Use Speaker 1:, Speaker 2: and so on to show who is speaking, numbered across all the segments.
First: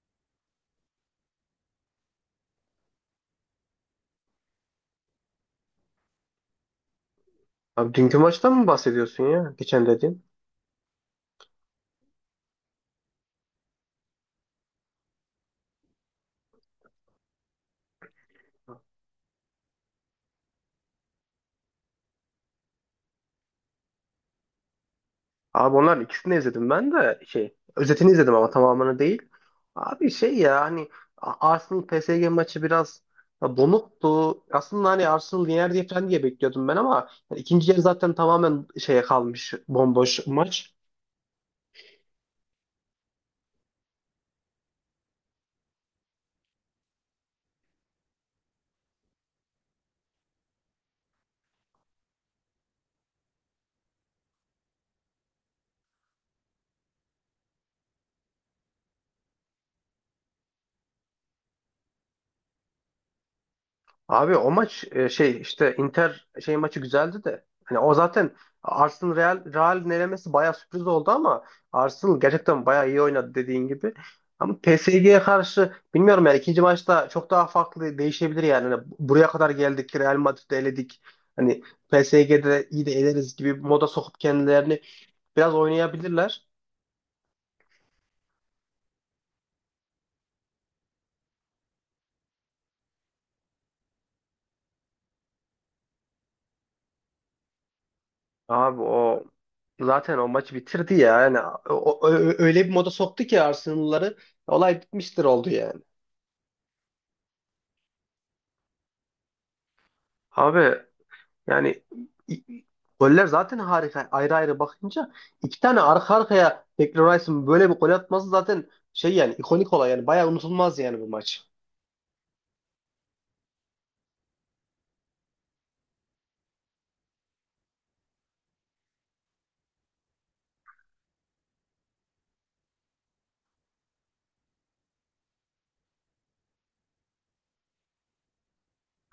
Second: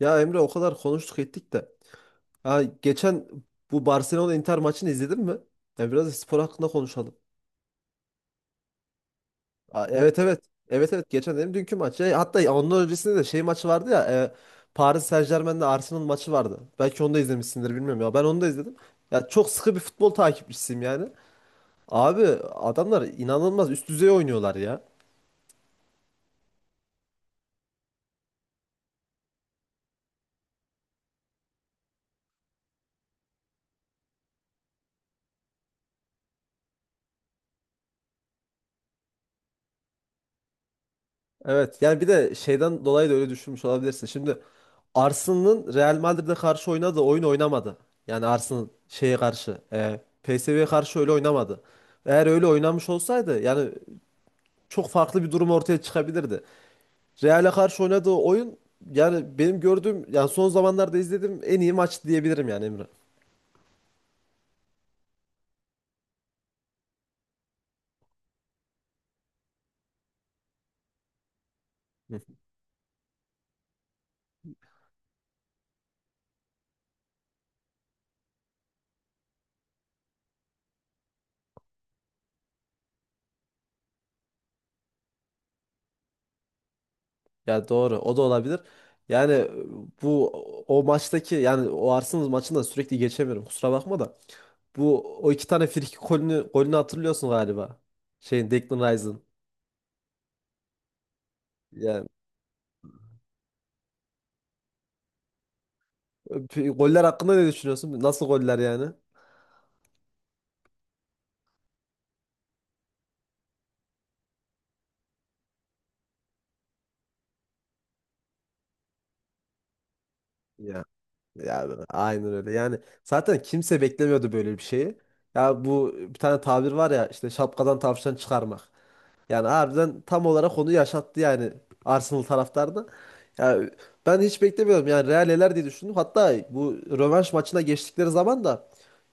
Speaker 1: Ya Emre o kadar konuştuk ettik de. Ha, geçen bu Barcelona Inter maçını izledin mi? Ya biraz da spor hakkında konuşalım.
Speaker 2: Abi dünkü maçtan mı bahsediyorsun ya? Geçen
Speaker 1: Ha, evet
Speaker 2: dediğin.
Speaker 1: evet. Evet evet geçen dedim dünkü maç. Ya, hatta ondan öncesinde de şey maçı vardı ya. Paris Saint-Germain'le Arsenal maçı vardı. Belki onu da izlemişsindir bilmiyorum ya. Ben onu da izledim. Ya çok sıkı bir futbol takipçisiyim yani. Abi adamlar inanılmaz üst düzey oynuyorlar ya.
Speaker 2: Abi onlar ikisini izledim ben de şey özetini izledim ama tamamını değil. Abi şey ya hani Arsenal PSG maçı biraz donuktu. Aslında hani Arsenal yener diye falan diye bekliyordum ben ama yani ikinci yarı zaten tamamen şeye kalmış bomboş maç.
Speaker 1: Evet yani bir de şeyden dolayı da öyle düşünmüş olabilirsin. Şimdi Arsenal'ın Real Madrid'e karşı oynadığı oyun oynamadı. Yani Arsenal şeye karşı, PSV'ye karşı öyle oynamadı. Eğer öyle oynamış olsaydı yani çok farklı bir durum ortaya çıkabilirdi. Real'e karşı oynadığı oyun yani benim gördüğüm yani son zamanlarda izlediğim en iyi maç diyebilirim yani Emre.
Speaker 2: Abi o maç şey işte Inter şey maçı güzeldi de. Hani o zaten Arsenal Real'in elemesi bayağı sürpriz oldu ama
Speaker 1: Hı.
Speaker 2: Arsenal gerçekten bayağı iyi oynadı dediğin gibi. Ama PSG'ye karşı bilmiyorum yani ikinci maçta çok daha farklı değişebilir yani. Hani buraya kadar geldik Real Madrid'i eledik. Hani PSG'de iyi de eleriz gibi bir moda sokup kendilerini biraz oynayabilirler.
Speaker 1: Ya doğru o da olabilir. Yani bu o maçtaki yani o Arsenal maçında sürekli geçemiyorum, kusura bakma da. Bu o iki tane frikik golünü, golünü hatırlıyorsun galiba. Şeyin
Speaker 2: Abi
Speaker 1: Declan Rice'ın.
Speaker 2: o zaten o maçı bitirdi ya. Yani o-
Speaker 1: Ya
Speaker 2: o- öyle bir moda soktu ki Arsenal'ları olay bitmiştir oldu yani.
Speaker 1: Goller hakkında ne düşünüyorsun? Nasıl goller yani?
Speaker 2: Abi yani i- i- goller zaten harika. Ayrı ayrı bakınca iki tane arka arkaya Declan Rice'ın böyle bir gol atması zaten şey yani ikonik olay yani bayağı unutulmaz
Speaker 1: Ya
Speaker 2: yani bu maç.
Speaker 1: Ya aynen öyle. Yani zaten kimse beklemiyordu böyle bir şeyi. Ya bu, bir tane tabir var ya işte, şapkadan tavşan çıkarmak. Yani harbiden tam olarak onu yaşattı yani Arsenal taraftarına. Yani ben hiç beklemiyordum. Yani Real eler diye düşündüm. Hatta bu rövanş maçına geçtikleri zaman da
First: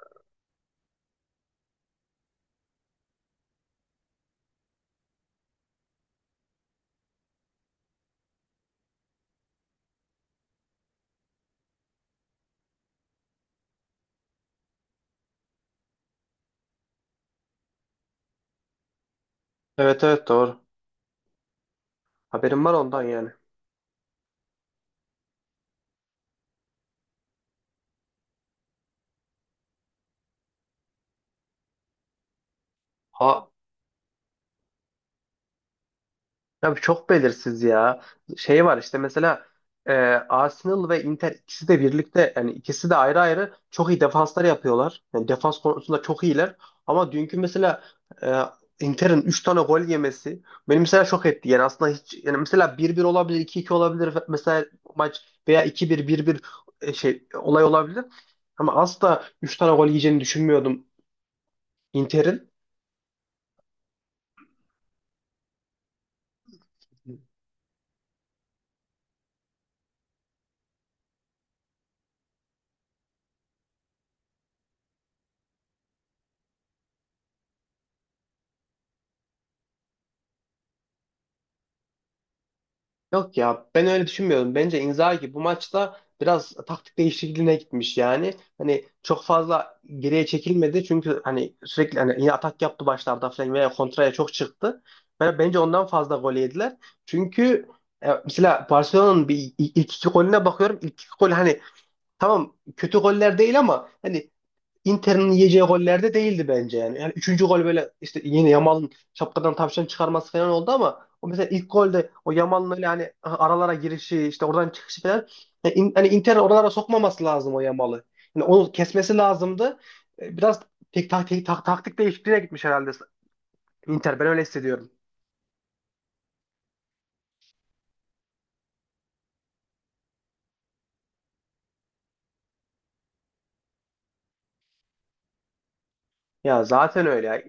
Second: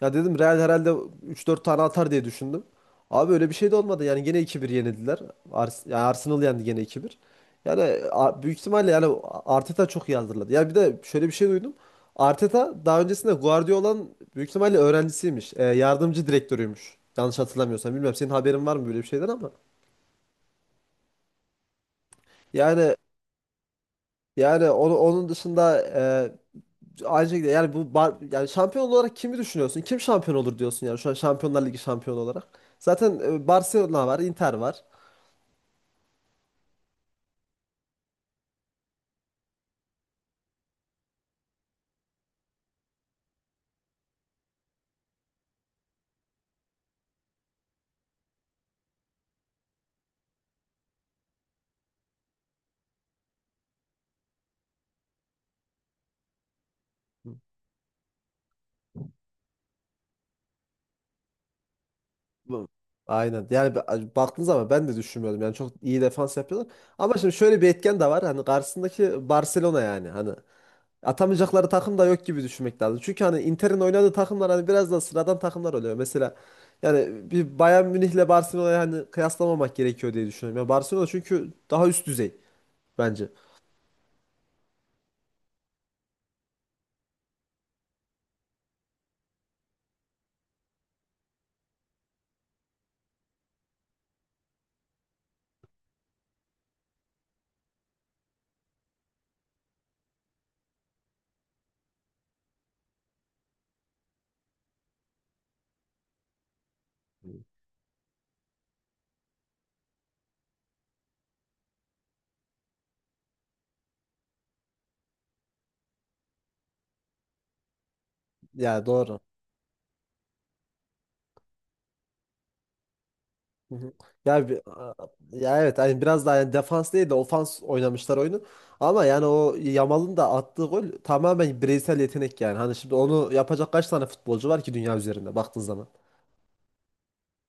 Speaker 1: ya dedim Real herhalde üç dört tane atar diye düşündüm. Abi öyle bir şey de olmadı. Yani gene iki bir yenildiler. Yani Arsenal yendi gene iki bir. Yani büyük ihtimalle yani Arteta çok iyi hazırladı. Yani bir de şöyle bir şey duydum. Arteta daha öncesinde Guardiola'nın büyük ihtimalle öğrencisiymiş. Yardımcı direktörüymüş. Yanlış hatırlamıyorsam. Bilmiyorum senin haberin var mı böyle bir şeyden ama.
Speaker 2: Evet, evet, doğru. Haberim var
Speaker 1: Yani
Speaker 2: ondan yani.
Speaker 1: onu, onun dışında aynı şekilde yani bu yani şampiyon olarak kimi düşünüyorsun? Kim şampiyon olur diyorsun yani şu an Şampiyonlar Ligi şampiyonu olarak. Zaten
Speaker 2: Ha,
Speaker 1: Barcelona var, Inter var.
Speaker 2: ya bu çok belirsiz ya. Şey var işte mesela e, Arsenal ve Inter ikisi de birlikte yani ikisi de ayrı ayrı çok iyi defanslar yapıyorlar. Yani defans konusunda çok iyiler. Ama dünkü mesela e, Inter'in 3 tane gol yemesi beni mesela şok etti. Yani aslında hiç yani mesela bir bir olabilir, iki iki olabilir mesela maç veya iki bir bir bir şey olay olabilir. Ama asla 3 tane gol yiyeceğini düşünmüyordum Inter'in.
Speaker 1: Bu- Aynen. Yani baktığın zaman ben de düşünmüyordum. Yani çok iyi defans yapıyorlar. Ama şimdi şöyle bir etken de var. Hani karşısındaki Barcelona yani. Hani atamayacakları takım da yok gibi düşünmek lazım. Çünkü hani Inter'in oynadığı takımlar hani biraz da sıradan takımlar oluyor. Mesela yani bir Bayern Münih'le Barcelona'yı hani kıyaslamamak gerekiyor diye düşünüyorum. Ya Barcelona çünkü daha üst düzey bence.
Speaker 2: Yok ya ben öyle düşünmüyorum. Bence Inzaghi bu maçta biraz taktik değişikliğine gitmiş yani. Hani çok fazla geriye çekilmedi çünkü hani sürekli hani yine atak yaptı başlarda falan veya kontraya çok çıktı. Bence ondan fazla gol yediler. Çünkü mesela Barcelona'nın bir ilk iki golüne bakıyorum. İlk iki gol hani tamam kötü goller değil ama hani Inter'in yiyeceği gollerde değildi bence yani. Yani üçüncü gol böyle işte yine Yamal'ın şapkadan tavşan çıkarması falan oldu ama o mesela ilk golde o Yamal'ın öyle hani aralara girişi işte oradan çıkışı falan yani hani Inter oralara sokmaması lazım o Yamal'ı. Yani onu
Speaker 1: Ya
Speaker 2: kesmesi
Speaker 1: doğru.
Speaker 2: lazımdı. Biraz taktik değişikliğine gitmiş herhalde
Speaker 1: Hı hı.
Speaker 2: Inter. Ben öyle
Speaker 1: Ya bir,
Speaker 2: hissediyorum.
Speaker 1: ya evet hani biraz daha yani defans değil de ofans oynamışlar oyunu. Ama yani o Yamal'ın da attığı gol tamamen bireysel yetenek yani. Hani şimdi onu yapacak kaç tane futbolcu var ki dünya üzerinde baktığın zaman.
Speaker 2: Ya zaten öyle.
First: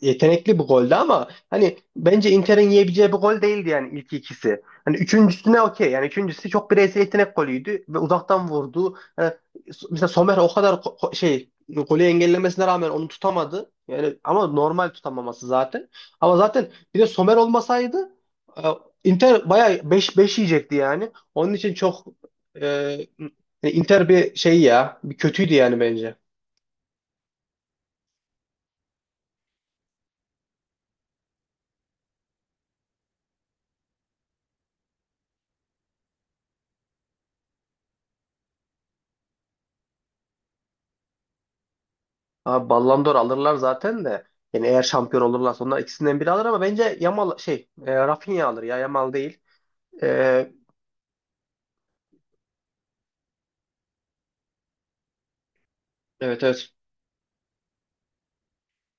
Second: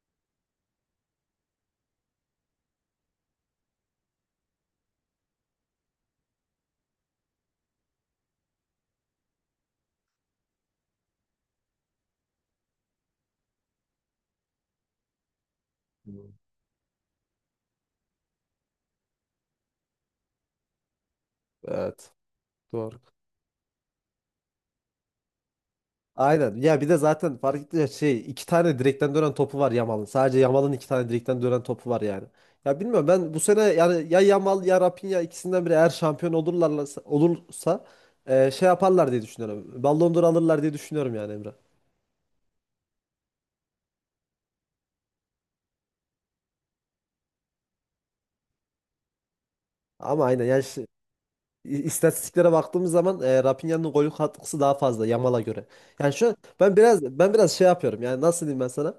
Speaker 2: Yetenekli bu golde ama hani bence Inter'in yiyebileceği bir gol değildi yani ilk ikisi. Hani üçüncüsüne okey. Yani üçüncüsü çok bireysel yetenek golüydü ve uzaktan vurdu. Hani mesela Sommer o kadar şey golü engellemesine rağmen onu tutamadı. Yani ama normal tutamaması zaten.
Speaker 1: Hı.
Speaker 2: Ama zaten bir de Sommer olmasaydı e, Inter bayağı 5-5 yiyecekti yani. Onun için çok
Speaker 1: Evet.
Speaker 2: e,
Speaker 1: Doğru.
Speaker 2: hani Inter bir şey ya, bir kötüydü yani bence.
Speaker 1: Aynen. Ya bir de zaten fark etti ya şey, iki tane direkten dönen topu var Yamal'ın. Sadece Yamal'ın iki tane direkten dönen topu var yani. Ya bilmiyorum, ben bu sene yani ya Yamal ya Rafinha ikisinden biri eğer şampiyon olurlarsa şey yaparlar diye düşünüyorum. Ballon d'Or alırlar diye düşünüyorum yani Emre.
Speaker 2: Abi Ballon d'Or alırlar zaten de. Yani eğer şampiyon olurlarsa onlar ikisinden biri alır ama bence Yamal şey Rafinha alır ya Yamal değil.
Speaker 1: Ama aynen
Speaker 2: E,
Speaker 1: yani şey, istatistiklere baktığımız zaman Rafinha'nın gol katkısı daha fazla Yamal'a göre. Yani şu an
Speaker 2: evet evet.
Speaker 1: ben biraz şey yapıyorum. Yani nasıl diyeyim ben sana?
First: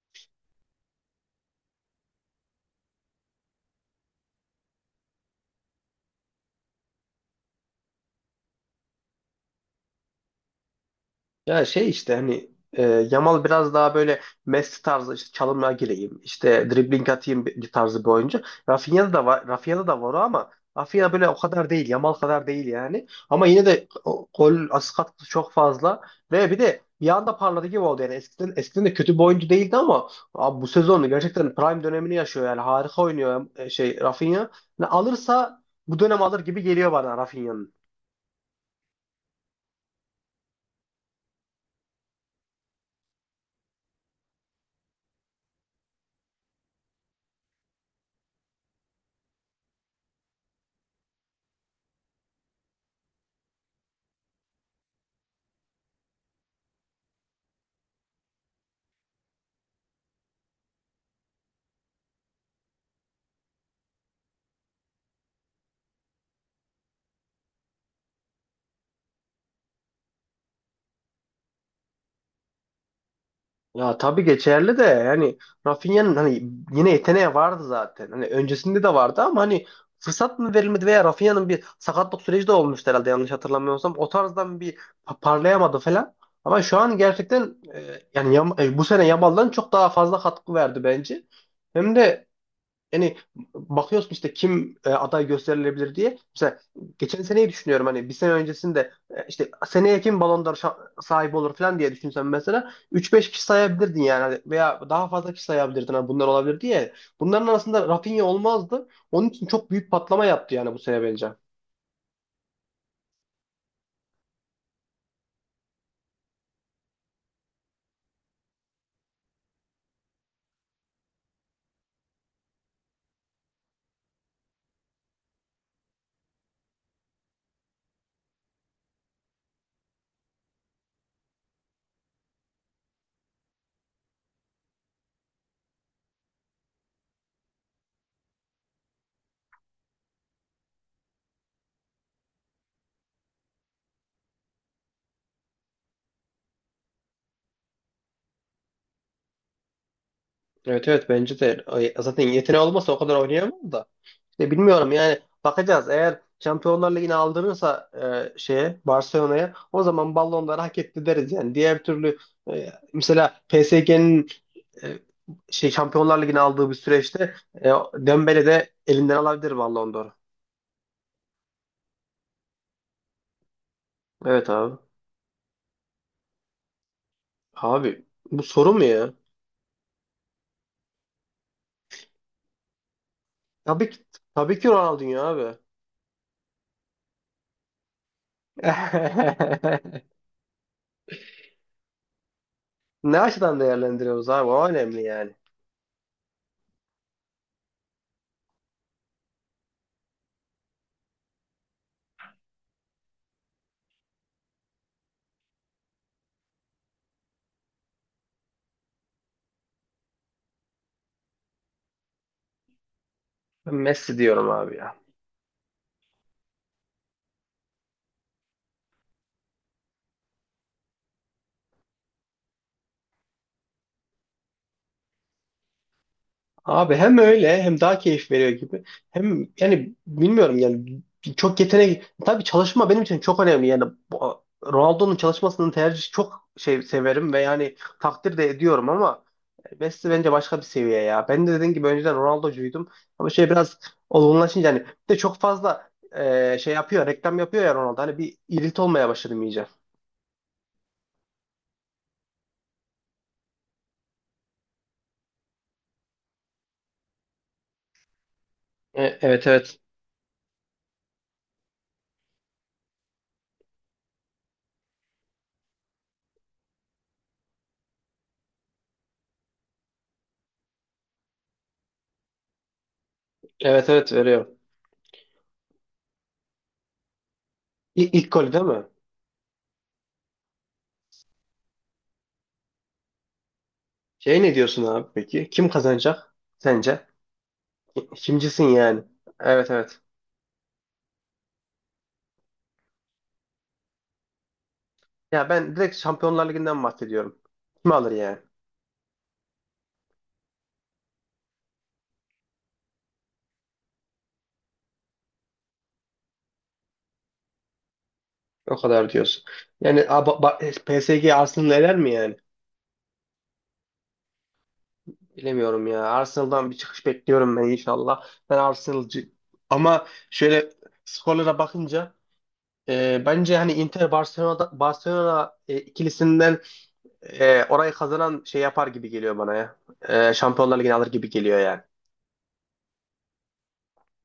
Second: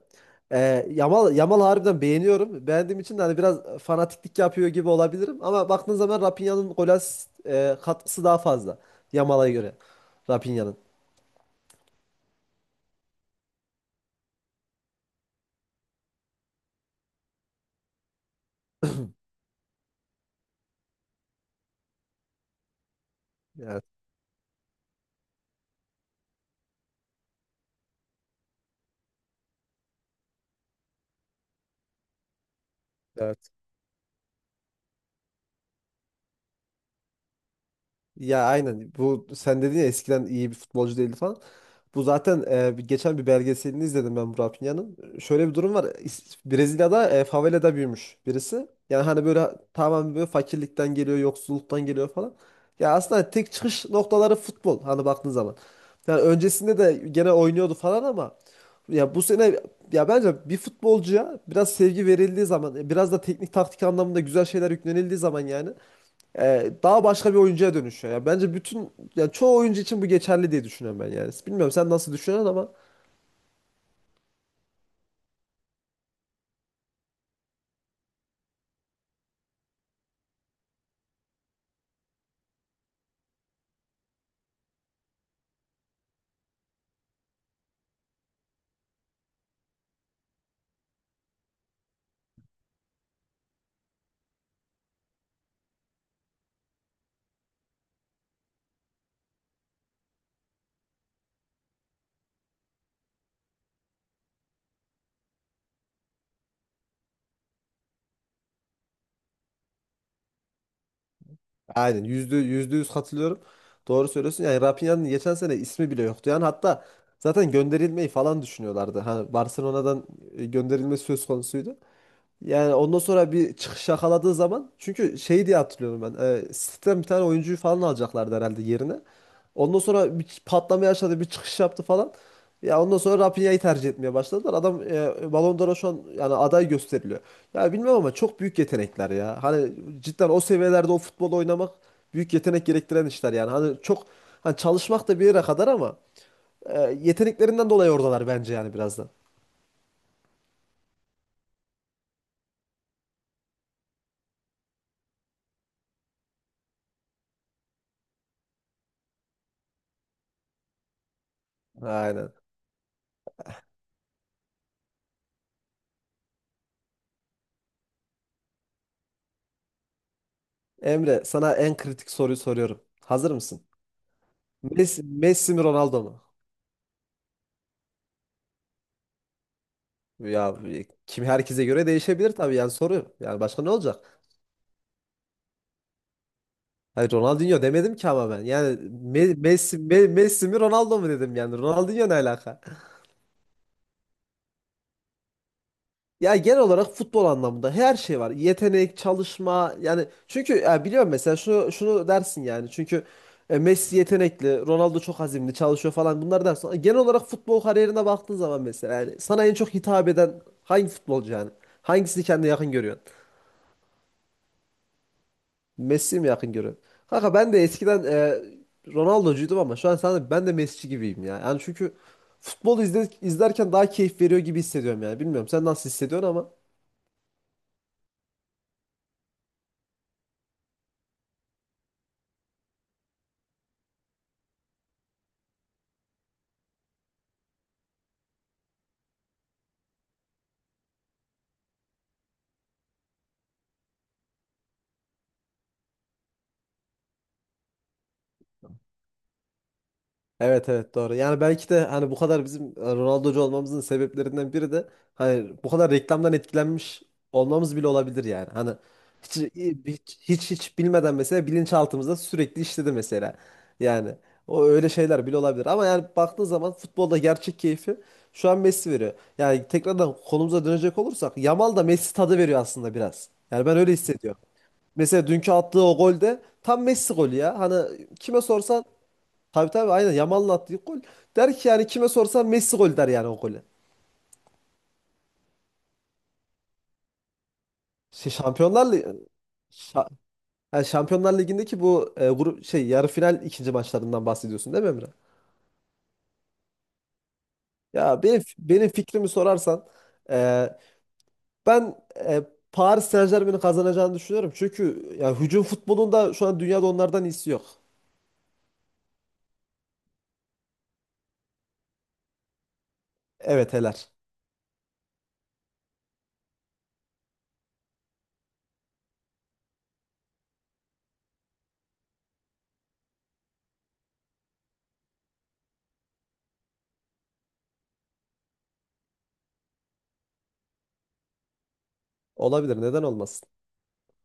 Speaker 1: Yamal harbiden beğeniyorum. Beğendiğim için de hani biraz fanatiklik yapıyor gibi olabilirim ama baktığın zaman Rafinha'nın gol asist katkısı daha fazla Yamal'a göre. Rafinha'nın.
Speaker 2: Ya şey işte hani Yamal biraz daha böyle Messi tarzı işte çalımla gireyim, işte dribbling atayım bir tarzı bir oyuncu. Rafinha'da da var, Rafinha'da da var o ama Rafinha böyle o kadar değil, Yamal kadar değil yani. Ama yine
Speaker 1: Yani.
Speaker 2: de gol asist katkısı çok fazla ve bir de bir anda parladı gibi oldu yani eskiden eskiden de kötü bir oyuncu değildi ama abi bu sezonu gerçekten prime dönemini yaşıyor yani harika oynuyor
Speaker 1: Evet.
Speaker 2: şey Rafinha. Yani alırsa bu dönem alır gibi geliyor bana Rafinha'nın.
Speaker 1: Ya aynen, bu sen dedin ya eskiden iyi bir futbolcu değildi falan. Bu zaten geçen bir belgeselini izledim ben Burak Pinya'nın. Şöyle bir durum var. Brezilya'da favelada büyümüş birisi. Yani hani böyle tamamen böyle fakirlikten geliyor, yoksulluktan geliyor falan. Ya aslında tek çıkış noktaları futbol hani baktığın zaman. Yani öncesinde de gene oynuyordu falan ama ya bu sene ya bence bir futbolcuya biraz sevgi verildiği zaman, biraz da teknik taktik anlamında güzel şeyler yüklenildiği zaman yani daha başka bir oyuncuya dönüşüyor. Yani bence bütün yani çoğu oyuncu için bu geçerli diye düşünüyorum ben yani. Bilmiyorum sen nasıl düşünüyorsun ama
Speaker 2: Ya tabii geçerli de yani Rafinha'nın hani yine yeteneği vardı zaten. Hani öncesinde de vardı ama hani fırsat mı verilmedi veya Rafinha'nın bir sakatlık süreci de olmuştu herhalde yanlış hatırlamıyorsam. O tarzdan bir parlayamadı falan. Ama şu an gerçekten yani bu sene Yamal'dan çok daha fazla katkı verdi bence. Hem de yani bakıyorsun işte kim aday gösterilebilir diye. Mesela geçen seneyi düşünüyorum hani bir sene öncesinde işte seneye kim Ballon d'Or sahibi olur falan diye düşünsem mesela 3-5 kişi sayabilirdin yani hani veya daha fazla kişi sayabilirdin hani bunlar olabilir diye. Bunların arasında Rafinha olmazdı. Onun için çok büyük patlama yaptı yani bu sene bence.
Speaker 1: aynen, yüzde yüz katılıyorum. Doğru söylüyorsun. Yani Rafinha'nın geçen sene ismi bile yoktu. Yani hatta zaten gönderilmeyi falan düşünüyorlardı. Hani Barcelona'dan gönderilme söz konusuydu. Yani ondan sonra bir çıkış yakaladığı zaman çünkü şey diye hatırlıyorum ben. City'den bir tane oyuncuyu falan alacaklardı herhalde yerine. Ondan sonra bir patlama yaşadı, bir çıkış yaptı falan. Ya ondan sonra Rafinha'yı tercih etmeye başladılar. Adam Ballon d'Or'a şu an yani aday gösteriliyor. Ya bilmem ama çok büyük yetenekler ya. Hani cidden o seviyelerde o futbol oynamak büyük yetenek gerektiren işler yani. Hani çok çalışmak da bir yere kadar ama yeteneklerinden dolayı oradalar bence yani biraz da.
Speaker 2: Evet, evet, bence de. Zaten yeteneği olmasa o kadar oynayamaz da. Ya bilmiyorum yani bakacağız. Eğer Şampiyonlar Ligi'ni aldırırsa şeye Barcelona'ya o zaman ballonları hak etti deriz yani. Diğer türlü
Speaker 1: Aynen.
Speaker 2: mesela PSG'nin e, şey Şampiyonlar Ligi'ni aldığı bir süreçte Dembele de elinden alabilir Ballon d'Or'u.
Speaker 1: Emre, sana en kritik soruyu soruyorum. Hazır mısın?
Speaker 2: Evet abi.
Speaker 1: Messi mi Ronaldo mu?
Speaker 2: Abi bu soru mu ya?
Speaker 1: Ya kim, herkese göre değişebilir tabii yani soru. Yani başka ne
Speaker 2: Tabii ki,
Speaker 1: olacak?
Speaker 2: tabii ki Ronaldinho abi.
Speaker 1: Hayır Ronaldinho demedim ki ama ben. Yani Messi, Messi mi Ronaldo mu dedim yani. Ronaldinho ne alaka?
Speaker 2: Ne açıdan değerlendiriyoruz abi? O önemli yani.
Speaker 1: Ya genel olarak futbol anlamında her şey var. Yetenek, çalışma yani çünkü ya biliyorum mesela şunu şunu dersin yani. Çünkü Messi yetenekli, Ronaldo çok azimli, çalışıyor falan bunlar dersin. Ama genel olarak futbol kariyerine baktığın zaman mesela yani sana en çok hitap eden hangi futbolcu yani? Hangisini kendine yakın görüyorsun?
Speaker 2: Ben Messi diyorum abi ya.
Speaker 1: Messi mi yakın görüyorsun? Kanka ben de eskiden Ronaldo'cuydum ama şu an sana ben de Messi'ci gibiyim ya. Yani çünkü futbolu izlerken daha keyif veriyor gibi hissediyorum yani. Bilmiyorum sen nasıl hissediyorsun ama
Speaker 2: Abi hem öyle hem daha keyif veriyor gibi. Hem yani bilmiyorum yani çok yetenek tabii çalışma benim için çok önemli yani Ronaldo'nun çalışmasını tercih çok şey severim ve yani takdir de ediyorum ama Messi bence başka bir seviye ya. Ben de dediğim gibi önceden Ronaldo'cuydum ama şey biraz olgunlaşınca hani bir de çok fazla şey yapıyor reklam yapıyor ya Ronaldo hani bir irit olmaya başladım iyice.
Speaker 1: evet evet, doğru. Yani belki de hani bu kadar bizim Ronaldo'cu olmamızın sebeplerinden biri de hani bu kadar reklamdan etkilenmiş olmamız bile olabilir yani. Hani
Speaker 2: E,
Speaker 1: hiç
Speaker 2: evet evet,
Speaker 1: hiç bilmeden mesela bilinçaltımızda sürekli işledi mesela. Yani o öyle şeyler bile olabilir ama yani baktığın zaman futbolda gerçek keyfi şu an Messi veriyor. Yani tekrardan konumuza dönecek olursak Yamal da Messi tadı veriyor aslında biraz. Yani ben
Speaker 2: evet,
Speaker 1: öyle
Speaker 2: evet,
Speaker 1: hissediyorum.
Speaker 2: veriyor.
Speaker 1: Mesela dünkü attığı o golde tam Messi golü ya. Hani
Speaker 2: İlk
Speaker 1: kime
Speaker 2: golü değil mi?
Speaker 1: sorsan, tabii tabii aynen Yamal'ın attığı gol. Der ki yani kime sorsan Messi gol der yani o golü.
Speaker 2: Şey ne diyorsun abi peki? Kim kazanacak sence?
Speaker 1: Şey,
Speaker 2: Kimcisin
Speaker 1: Şampiyonlar
Speaker 2: yani?
Speaker 1: Ligi,
Speaker 2: Evet, evet.
Speaker 1: Şa- yani Şampiyonlar Ligi'ndeki bu grup şey yarı final ikinci maçlarından bahsediyorsun değil mi Emre?
Speaker 2: Ya ben direkt Şampiyonlar Ligi'nden bahsediyorum. Kim alır
Speaker 1: Ya
Speaker 2: yani?
Speaker 1: benim fikrimi sorarsan e, ben Paris Saint-Germain'in kazanacağını düşünüyorum. Çünkü ya hücum futbolunda şu an dünyada onlardan iyisi yok.
Speaker 2: O kadar diyorsun. Yani PSG Arsenal eler mi yani?
Speaker 1: Evet heler.
Speaker 2: Bilemiyorum ya. Arsenal'dan bir çıkış bekliyorum ben inşallah. Ben Arsenal'cı. Ama şöyle skorlara bakınca bence hani Inter Barcelona Barcelona ikilisinden orayı kazanan şey yapar gibi geliyor bana ya. Şampiyonlar Ligi'ni alır gibi geliyor yani.
Speaker 1: Olabilir, neden olmasın?